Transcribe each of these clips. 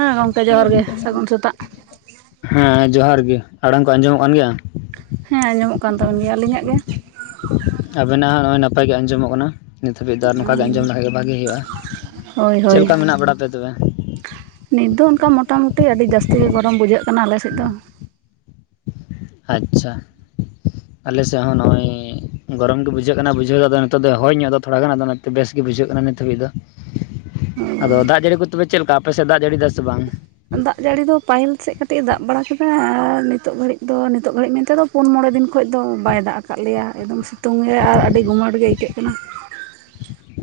ᱦᱮᱸ ᱜᱚᱢᱠᱮ ᱡᱚᱦᱟᱨ ᱦᱮᱸ ᱜᱮ ᱞᱟᱹᱭ ᱵᱮᱱ ᱥᱟᱹᱜᱩᱱ ᱥᱮᱛᱟᱜ᱾ ᱦᱮᱸ ᱡᱚᱦᱟᱨ ᱜᱮ, ᱟᱲᱟᱝ ᱠᱚ ᱟᱸᱡᱚᱢᱚᱜ ᱠᱟᱱ ᱜᱮᱭᱟ ᱾ ᱦᱮᱸ ᱟᱸᱚᱢᱚᱜ ᱠᱟᱱ ᱛᱟᱵᱤᱱ ᱜᱮᱭᱟ ᱟᱹᱞᱤᱧᱟᱜ ᱜᱮ ᱾ ᱟᱵᱮᱱᱟᱜ ᱦᱚᱸ ᱱᱚᱜ ᱚᱭ ᱱᱟᱯᱟᱭ ᱜᱮ ᱟᱸᱡᱚᱢᱚᱜ ᱠᱟᱱᱟ ᱱᱤᱛ ᱦᱟᱹᱵᱤᱡ ᱫᱚ ᱟᱨ ᱱᱚᱝᱠᱟ ᱟᱸᱡᱚᱢ ᱞᱮᱠᱷᱟᱱ ᱜᱮ ᱵᱷᱟᱜᱤ ᱦᱩᱭᱩᱜᱼᱟ ᱾ ᱦᱳᱭ ᱦᱳᱭ ᱱᱤᱛ ᱫᱚ ᱚᱱᱠᱟ ᱢᱚᱴᱟ ᱢᱩᱴᱤ ᱟᱹᱰᱤ ᱡᱟᱹᱥᱛᱤ ᱜᱮ ᱜᱚᱨᱚᱢ ᱵᱩᱡᱷᱟᱹᱜ ᱠᱟᱱᱟ ᱟᱞᱮ ᱥᱮᱫ ᱫᱚ ᱾ ᱟᱪᱪᱷᱟ ᱟᱞᱮᱥᱮᱫ ᱦᱚᱸ ᱱᱚᱜᱼᱚᱭ ᱜᱚᱨᱚᱢ ᱜᱮ ᱵᱩᱡᱷᱟᱹᱜ ᱠᱟᱱᱟ ᱵᱩᱡᱷᱟᱹᱣ ᱟᱫᱚ ᱱᱤᱛᱚᱜ ᱫᱚ ᱦᱚᱭ ᱧᱚᱜ ᱫᱚ ᱛᱷᱚᱲᱟ ᱜᱟᱱ ᱟᱫᱚ ᱵᱮᱥ ᱜᱮ ᱵᱩᱡᱷᱟᱹᱜ ᱠᱟᱱᱟ ᱱᱤᱛ ᱦᱟᱹᱵᱤᱡ ᱫᱚ [unintelligible] ᱟᱫᱚ ᱫᱟᱜ ᱡᱟᱹᱲᱤ ᱠᱚ ᱛᱚᱵᱮ ᱪᱮᱫ ᱞᱮᱠᱟ ᱟᱯᱮ ᱥᱮᱫ ᱫᱟᱜ ᱡᱟᱹᱲᱤ ᱮᱫᱟ ᱥᱮ ᱵᱟᱝ ᱫᱟᱜ ᱡᱟᱹᱲᱤ ᱫᱚ ᱯᱟᱹᱦᱤᱞ ᱥᱮᱫ ᱠᱟᱹᱴᱤᱡ ᱮ ᱫᱟᱜ ᱵᱟᱲᱟ ᱠᱮᱫᱟ ᱟᱨ ᱱᱤᱛᱚᱜ ᱜᱷᱟᱹᱲᱤᱡ ᱫᱚ ᱱᱤᱛᱚᱜ ᱜᱷᱟᱹᱲᱤᱡ ᱢᱮᱱᱛᱮᱫᱚ ᱯᱩᱱ ᱢᱚᱬᱮ ᱫᱤᱱ ᱠᱷᱚᱡ ᱫᱚ ᱵᱟᱭ ᱫᱟᱜ ᱟᱠᱟᱫ ᱞᱮᱭᱟ ᱮᱠᱫᱚᱢ ᱥᱤᱛᱩᱝ ᱜᱮ ᱟᱨ ᱟᱹᱰᱤ ᱜᱩᱢᱟᱹᱴ ᱜᱮ ᱟᱹᱭᱠᱟᱹᱜ ᱠᱟᱱᱟ ᱾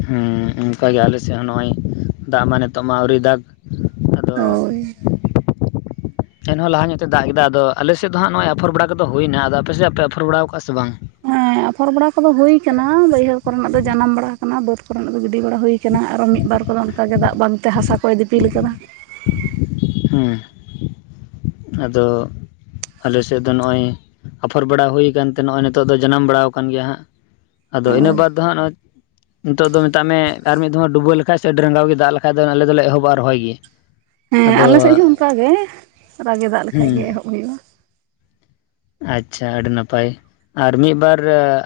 ᱦᱚᱸ ᱚᱱᱠᱟᱜᱮ ᱟᱞᱮ ᱥᱮᱫ ᱦᱚᱸ ᱱᱚᱜᱼᱚᱭ ᱫᱟᱜ ᱢᱟ ᱱᱤᱛᱚᱜ ᱢᱟ ᱟᱹᱣᱨᱤ ᱫᱟᱜᱽ ᱟᱫᱚ ᱦᱳᱭ [unintelligible] ᱮᱱᱦᱚᱸ ᱞᱟᱦᱟ ᱧᱚᱜ ᱮ ᱫᱟᱜ ᱠᱮᱫᱟ ᱟᱫᱚ ᱟᱞᱮ ᱥᱮᱫ ᱫᱚ ᱱᱟᱜ ᱱᱚᱜᱼᱚᱭ ᱟᱯᱷᱚᱨ ᱵᱟᱲᱟ ᱠᱚᱫᱚ ᱦᱩᱭᱱᱟ ᱟᱫᱚ ᱟᱯᱮ ᱥᱮᱫᱟᱜ ᱯᱮ ᱟᱯᱷᱚᱨ ᱵᱟᱲᱟᱣ ᱟᱠᱟᱟᱜᱼᱟ ᱥᱮ ᱵᱟᱝ ᱾ ᱦᱮᱸ ᱟᱯᱷᱚᱨ ᱵᱟᱲᱟ ᱠᱚᱫᱚ ᱦᱩᱭ ᱠᱟᱱᱟ ᱵᱟᱹᱭᱦᱟᱹᱲ ᱠᱚᱨᱮᱱᱟᱜ ᱫᱚ ᱡᱟᱱᱟᱢ ᱵᱟᱲᱟ ᱟᱠᱟᱱᱟ ᱾ ᱚᱱᱟ ᱵᱟᱹᱫᱽ ᱠᱚᱨᱮᱱᱟᱜ ᱫᱚ ᱜᱤᱰᱤ ᱵᱟᱲᱟ ᱦᱩᱭ ᱟᱠᱟᱱᱟ ᱟᱨᱚ ᱢᱤᱫ ᱵᱟᱨ ᱠᱚᱫᱚ ᱚᱱᱠᱟᱜᱮ ᱫᱟᱜ ᱵᱟᱝᱛᱮ ᱦᱟᱥᱟ ᱠᱚᱭ ᱫᱤᱯᱤᱞ ᱟᱠᱟᱫᱟ ᱾ ᱦᱩᱸ ᱟᱫᱚ ᱟᱞᱮᱥᱮᱫ ᱫᱚ ᱱᱚᱜᱼᱚᱭ ᱟᱯᱷᱚᱨ ᱵᱟᱲᱟ ᱦᱩᱭᱠᱟᱱᱛᱮ ᱱᱚᱜᱼᱚᱭ ᱱᱤᱛᱚᱜ ᱫᱚ ᱡᱟᱱᱟᱢ ᱵᱟᱲᱟ ᱟᱠᱟᱱ ᱜᱮᱭᱟ ᱦᱟᱸᱜ ᱾ ᱟᱫᱚ ᱤᱱᱟᱹ ᱦᱳᱭ ᱵᱟᱫᱽ ᱫᱚ ᱦᱟᱸᱜ ᱱᱚᱭ ᱱᱤᱛᱚᱜ ᱫᱚ ᱢᱮᱛᱟᱜ ᱢᱮ ᱟᱨ ᱢᱤᱫ ᱫᱷᱚᱢ ᱰᱩᱵᱟᱹ ᱞᱮᱠᱟᱱ ᱥᱮ ᱟᱹᱰᱤ ᱨᱟᱸᱜᱟᱣ ᱜᱮ ᱫᱟᱜ ᱞᱮᱠᱷᱟᱱ ᱫᱚ ᱟᱞᱮ ᱫᱚ ᱞᱮ ᱮᱦᱚᱵᱼᱟ ᱨᱚᱦᱚᱭ ᱜᱮ ᱦᱮᱸ ᱟᱫᱚ ᱟᱞᱮᱥᱮᱫ ᱦᱚᱸ ᱚᱱᱠᱟ ᱜᱮ ᱨᱟᱹᱜᱤ ᱫᱟᱜ ᱦᱮᱸ ᱞᱮᱠᱷᱟᱱ ᱜᱮ ᱮᱦᱚᱵ ᱦᱩᱭᱩᱜᱼᱟ ᱾ ᱟᱪᱪᱷᱟ ᱟᱹᱰᱤ ᱱᱟᱯᱟᱭ᱾ ᱟᱨ ᱢᱤᱫ ᱵᱟᱨ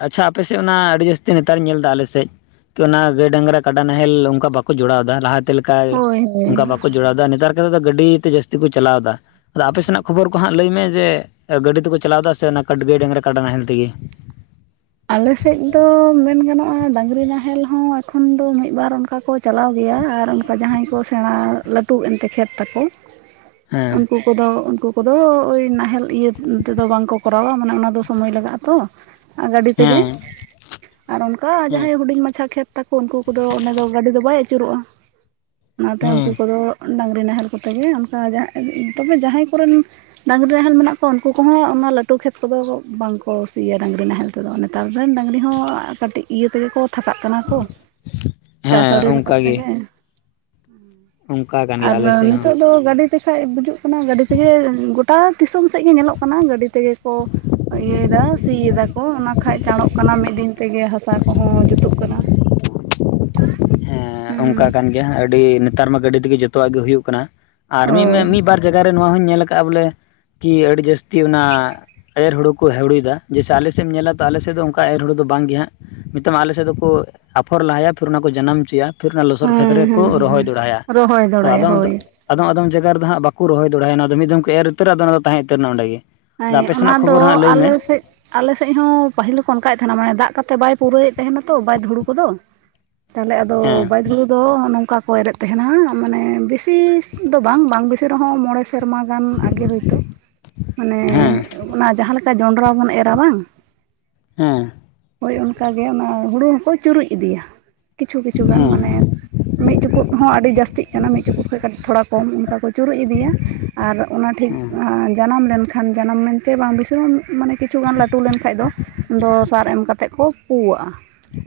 ᱟᱪᱪᱷᱟ ᱟᱯᱮᱥᱮᱫ ᱚᱱᱟ ᱟᱹᱰᱤ ᱡᱟᱹᱥᱛᱤ ᱱᱮᱛᱟᱨ ᱤᱧ ᱧᱮᱞ ᱮᱫᱟ ᱟᱞᱮᱥᱮᱫ ᱚᱱᱟ ᱜᱟᱹᱭ ᱰᱟᱝᱨᱟ ᱠᱟᱰᱟ ᱱᱟᱦᱮᱞ ᱚᱱᱠᱟ ᱵᱟᱠᱚ ᱡᱚᱲᱟᱣ ᱮᱫᱟ ᱞᱟᱦᱟ- ᱞᱮᱠᱟ ᱦᱳᱭ ᱚᱱᱠᱟ ᱵᱟᱠᱚ ᱡᱚᱲᱟᱣ ᱮᱫᱟ ᱱᱮᱛᱟᱨ ᱫᱚ ᱜᱟᱹᱰᱤ ᱛᱮ ᱡᱟᱹᱥᱛᱤ ᱠᱚ ᱪᱟᱞᱟᱣ ᱮᱫᱟ ᱟᱫᱚ ᱟᱯᱮ ᱦᱳᱭ ᱥᱮᱱᱟᱜ ᱠᱷᱚᱵᱚᱨ ᱠᱚ ᱦᱟᱸᱜ ᱞᱟᱹᱭ ᱢᱮ ᱡᱮ ᱜᱟᱹᱰᱤ ᱛᱮᱠᱚ ᱪᱟᱞᱟᱣ ᱮᱫᱟ ᱥᱮ ᱚᱱᱟ ᱠᱟᱴ ᱜᱟᱹᱭ ᱰᱟᱝᱨᱟ ᱠᱟᱰᱟ ᱱᱟᱦᱮᱞ ᱛᱮᱜᱮ ᱟᱞᱮᱥᱮᱫ ᱫᱚ ᱢᱮᱱ ᱜᱟᱱᱚᱜᱼᱟ ᱰᱟᱹᱝᱨᱤ ᱱᱟᱦᱮᱞ ᱦᱚᱸ ᱮᱠᱷᱚᱱ ᱫᱚ ᱢᱤᱫ ᱵᱟᱨ ᱚᱱᱠᱟ... ᱠᱚ ᱪᱟᱞᱟᱣ ᱜᱮᱭᱟ ᱟᱨ ᱚᱱᱠᱟ ᱡᱟᱦᱟᱸᱭ ᱠᱚ ᱥᱮᱬᱟ ᱞᱟᱹᱴᱩ ᱮᱱᱛᱮ ᱠᱷᱮᱛ ᱛᱟᱠᱚ ᱦᱮᱸ ᱩᱱᱠᱩ ᱩᱱ ᱠᱚᱫᱚ ᱩᱱᱠᱩ ᱠᱚᱫᱚ ᱳᱭ ᱱᱟᱦᱮᱞ ᱤᱭᱟᱹ ᱛᱮᱫᱚ ᱵᱟᱝᱠᱚ ᱠᱚᱨᱟᱣᱟ ᱢᱟᱱᱮ ᱚᱱᱟᱫᱚ ᱥᱚᱢᱚᱭ ᱞᱟᱜᱟᱜᱼᱟ ᱛᱚ ᱟ ᱜᱟᱹᱰᱤ ᱛᱮᱜᱮ ᱦᱮᱸ ᱟᱨ ᱚᱱᱠᱟ ᱦᱮᱸ ᱡᱟᱦᱟᱸᱭ ᱦᱩᱰᱤᱧ ᱢᱟᱪᱷᱟ ᱠᱷᱮᱛ ᱛᱟᱠᱚ ᱩᱱᱠᱩ ᱠᱚᱫᱚ ᱚᱰᱮ ᱫᱚ ᱜᱟᱹᱰᱤ ᱫᱚ ᱵᱟᱭ ᱟᱹᱪᱩᱨᱚᱜᱼᱟ ᱾ ᱚᱱᱟᱛᱮ ᱩᱱᱠᱩ ᱦᱮᱸ ᱠᱚᱫᱚ ᱰᱟᱝᱨᱤ ᱱᱟᱦᱮᱞ ᱠᱚᱛᱮ ᱜᱮ ᱚᱱᱠᱟ ᱛᱚᱵᱮ ᱡᱟᱦᱟᱸᱭ ᱠᱚᱨᱮᱱ [inaudible] ᱰᱟᱹᱟᱝᱨᱤ ᱱᱟᱦᱮᱞ ᱢᱮᱱᱟᱜ ᱠᱚᱣᱟ ᱩᱱᱠᱩ ᱠᱚᱦᱚᱸ ᱚᱱᱟ ᱞᱟᱹᱴᱩ ᱠᱷᱮᱛ ᱠᱚᱫᱚ ᱵᱟᱝᱠᱚ ᱥᱤᱭᱟ ᱰᱟᱝᱨᱤ ᱱᱟᱦᱮᱞ ᱟᱫᱚ ᱱᱮᱛᱟᱨ ᱨᱮᱱ ᱰᱟᱹᱝᱨᱤ ᱦᱚᱸ ᱠᱟᱹᱴᱤᱡ ᱤᱭᱟᱹ ᱛᱮᱜᱮ ᱠᱚ ᱛᱷᱟᱠᱟᱜ ᱠᱟᱱᱟ ᱠᱚ ᱪᱟᱥ ᱦᱮᱸ ᱟᱹᱣᱨᱤ ᱨᱟᱠᱟᱵ ᱚᱱᱠᱟ ᱜᱮ ᱛᱮᱜᱮ ᱚᱱᱠᱟ ᱠᱟᱱ ᱜᱮᱭᱟ ᱟᱨ ᱟᱞᱮ ᱥᱮᱫ ᱦᱚᱸ ᱱᱤᱛᱳᱜ ᱫᱚ ᱜᱟᱹᱰᱤ ᱛᱚ ᱠᱷᱟᱱ ᱵᱩᱡᱩᱜ ᱠᱟᱱᱟ ᱜᱟᱹᱰᱤ ᱛᱮᱜᱮ ᱜᱚᱴᱟ ᱫᱤᱥᱚᱢ ᱥᱮᱫ ᱜᱮ ᱧᱮᱞᱚᱜ ᱠᱟᱱᱟ ᱜᱟᱹᱰᱤ ᱛᱮᱜᱮ ᱠᱚ ᱤᱭᱟᱹᱮᱫᱟ ᱥᱤ ᱮ ᱫᱟ ᱠᱚ ᱚᱱᱟ ᱠᱷᱟᱱ ᱪᱟᱬᱚᱜ ᱠᱟᱱᱟ ᱢᱤᱫ ᱫᱤᱱ ᱛᱮᱜᱮ ᱦᱟᱥᱟ ᱠᱚᱦᱚᱸ ᱡᱩᱛᱩᱜ ᱠᱟᱱᱟ ᱾ ᱦᱮᱸ ᱚᱱᱠᱟ ᱠᱟᱱ ᱜᱮᱭᱟ ᱟᱹᱰᱤ ᱱᱮᱛᱟᱨ ᱢᱟ ᱜᱟᱹᱰᱤ ᱛᱮᱜᱮ ᱡᱚᱛᱚᱣᱟᱜ ᱜᱮ ᱦᱩᱭᱩᱜ ᱠᱟᱱᱟ ᱟᱨ ᱚ ᱢᱤᱫ ᱢᱟ ᱢᱤᱫ ᱵᱟᱨ ᱡᱟᱭᱜᱟ ᱨᱮ ᱱᱚᱣᱟ ᱦᱚᱸᱧ ᱧᱮᱞ ᱟᱠᱟᱫᱼᱟ ᱵᱚᱞᱮ ᱠᱤ ᱟᱹᱰᱤ ᱡᱟᱹᱥᱛᱤ ᱚᱱᱟ ᱮᱨ ᱦᱩᱲᱳ ᱠᱚ ᱠᱚ ᱦᱟᱹᱲᱩᱭᱮᱫᱟ ᱡᱮᱥᱮ ᱟᱞᱮ ᱥᱮᱫ ᱮᱢ ᱧᱮᱞᱟ ᱛᱚ ᱟᱞᱮ ᱥᱮᱫ ᱫᱚ ᱚᱱᱠᱟ ᱮᱨ ᱦᱩᱲ ᱫᱚ ᱵᱟᱝᱜ ᱜᱮ ᱦᱟᱸᱜ ᱱᱤᱛᱚᱝ ᱟᱞᱮ ᱥᱮᱫ ᱫᱚᱠᱚ ᱟᱯᱷᱚᱨ ᱞᱟᱦᱟᱭᱟ ᱯᱷᱤᱨ ᱚᱱᱟ ᱠᱚ ᱡᱟᱱᱟᱢ ᱦᱚᱪᱚᱭᱟ᱾ ᱛᱷᱤᱨ ᱨᱮᱱᱟᱜ ᱞᱚᱥᱚᱫ ᱠᱷᱮᱛ ᱦᱮᱸ ᱨᱮᱠᱚ ᱦᱮᱸ ᱦᱮᱸ ᱨᱚᱦᱚᱭ ᱫᱚᱦᱲᱟᱭᱟ ᱨᱚᱦᱚᱭ ᱟᱫᱚ ᱫᱚᱲᱟᱭᱟ ᱟᱫᱚᱢ ᱫᱚ, ᱦᱳᱭ ᱟᱫᱚᱢ ᱟᱫᱚᱢ ᱡᱟᱭᱜᱟ ᱨᱮᱫᱚ ᱦᱟᱸᱜ ᱵᱟᱠᱚ ᱨᱚᱦᱚᱭ ᱫᱚᱲᱦᱟᱭᱟ ᱱᱚᱣᱟ ᱫᱚ ᱢᱤᱫ ᱫᱚᱢ ᱠᱚ ᱮᱨ ᱩᱛᱟᱹᱨᱟ ᱟᱫᱚ ᱚᱱᱟ ᱫᱚ ᱛᱟᱦᱮᱸ ᱩᱛᱟᱹᱨ ᱮᱱᱟ ᱚᱸᱰᱮ ᱜᱮ᱾ ᱟᱫᱚ ᱦᱮᱸ ᱟᱯᱮ ᱚᱱᱟ ᱥᱮᱱᱟᱜ ᱫᱚ ᱠᱷᱚᱵᱚᱨ ᱦᱟᱸᱜ ᱞᱟᱹᱭ ᱢᱮ ᱟᱞᱮ ᱥᱮᱜ, ᱟᱞᱮ ᱥᱮᱜ ᱦᱚᱸ ᱯᱟᱹᱦᱤᱞ ᱫᱚᱠᱚ ᱚᱱᱠᱟᱭᱮᱫ ᱛᱟᱦᱮᱱᱟ ᱢᱟᱱᱮ ᱫᱟᱜᱽ ᱠᱟᱛᱮ ᱵᱟᱭ ᱯᱩᱨᱟᱹᱣ ᱮᱫ ᱛᱟᱦᱮᱸᱱᱟ ᱛᱚ ᱵᱟᱭᱮᱫ ᱫᱷᱩᱲᱩ ᱠᱚᱫᱚ ᱛᱟᱦᱚᱞᱮ ᱟᱫᱚ ᱦᱮᱸ ᱵᱟᱹᱫᱽ ᱦᱩᱲᱩ ᱫᱚ ᱱᱚᱝᱠᱟ ᱠᱚ ᱮᱨᱮᱫ ᱛᱟᱦᱮᱱᱟ᱾ ᱢᱟᱱᱮ ᱵᱮᱥᱤᱥ ᱫᱚ ᱵᱟᱝ ᱵᱟᱝ ᱵᱮᱥᱤ ᱨᱮᱦᱚᱸ ᱢᱚᱬᱮ ᱥᱮᱨᱢᱟ ᱜᱟᱱ ᱟᱜᱮ ᱦᱳᱭᱛᱚ, ᱢᱟᱱᱮ ᱦᱮᱸ ᱦᱮᱸ ᱚᱱᱟ ᱡᱟᱦᱟᱸ ᱞᱮᱠᱟ ᱡᱚᱱᱰᱨᱟ ᱵᱚᱱ ᱮᱨᱟ ᱵᱟᱝ, ᱦᱮᱸ ᱦᱳᱭ ᱚᱱᱠᱟ ᱜᱮ ᱚᱱᱟ ᱦᱩᱲᱩ ᱦᱚᱸᱠᱚ ᱪᱩᱨᱩᱡ ᱤᱫᱤᱭᱟ ᱠᱤᱪᱷᱩ ᱠᱤᱪᱷᱩ ᱜᱟᱱ ᱦᱮᱸ ᱢᱟᱱᱮ, ᱢᱤᱫ ᱪᱩᱯᱩᱫ ᱦᱚᱸ ᱟᱹᱰᱤ ᱡᱟᱹᱥᱛᱤᱜ ᱠᱟᱱᱟ ᱢᱤᱫ ᱪᱩᱯᱩᱫ ᱠᱷᱚᱭ ᱠᱟᱹᱴ ᱛᱷᱚᱲᱟ ᱠᱚᱢ ᱚᱱᱠᱟ ᱠᱚ ᱪᱩᱨᱩᱡ ᱤᱫᱤᱭᱟ᱾ ᱟᱨ ᱚᱱᱟ ᱴᱷᱤᱠ ᱦᱮᱸ ᱡᱟᱱᱟᱢ ᱞᱮᱱᱠᱷ ᱠᱷᱟᱱ ᱡᱟᱱᱟᱢ ᱢᱮᱱᱛᱮ ᱵᱟᱝ ᱵᱤᱥᱟᱹᱣᱟ ᱢᱟᱱᱮ ᱠᱤᱪᱷᱩ ᱜᱟᱱ ᱞᱟᱹᱴᱩ ᱞᱮᱱ ᱠᱷᱟᱭ ᱫᱚ ᱟᱫᱚ ᱥᱟᱨ ᱮᱢ, ᱠᱟᱛᱮᱜ ᱠᱚ ᱯᱩᱣᱟᱜᱼᱟ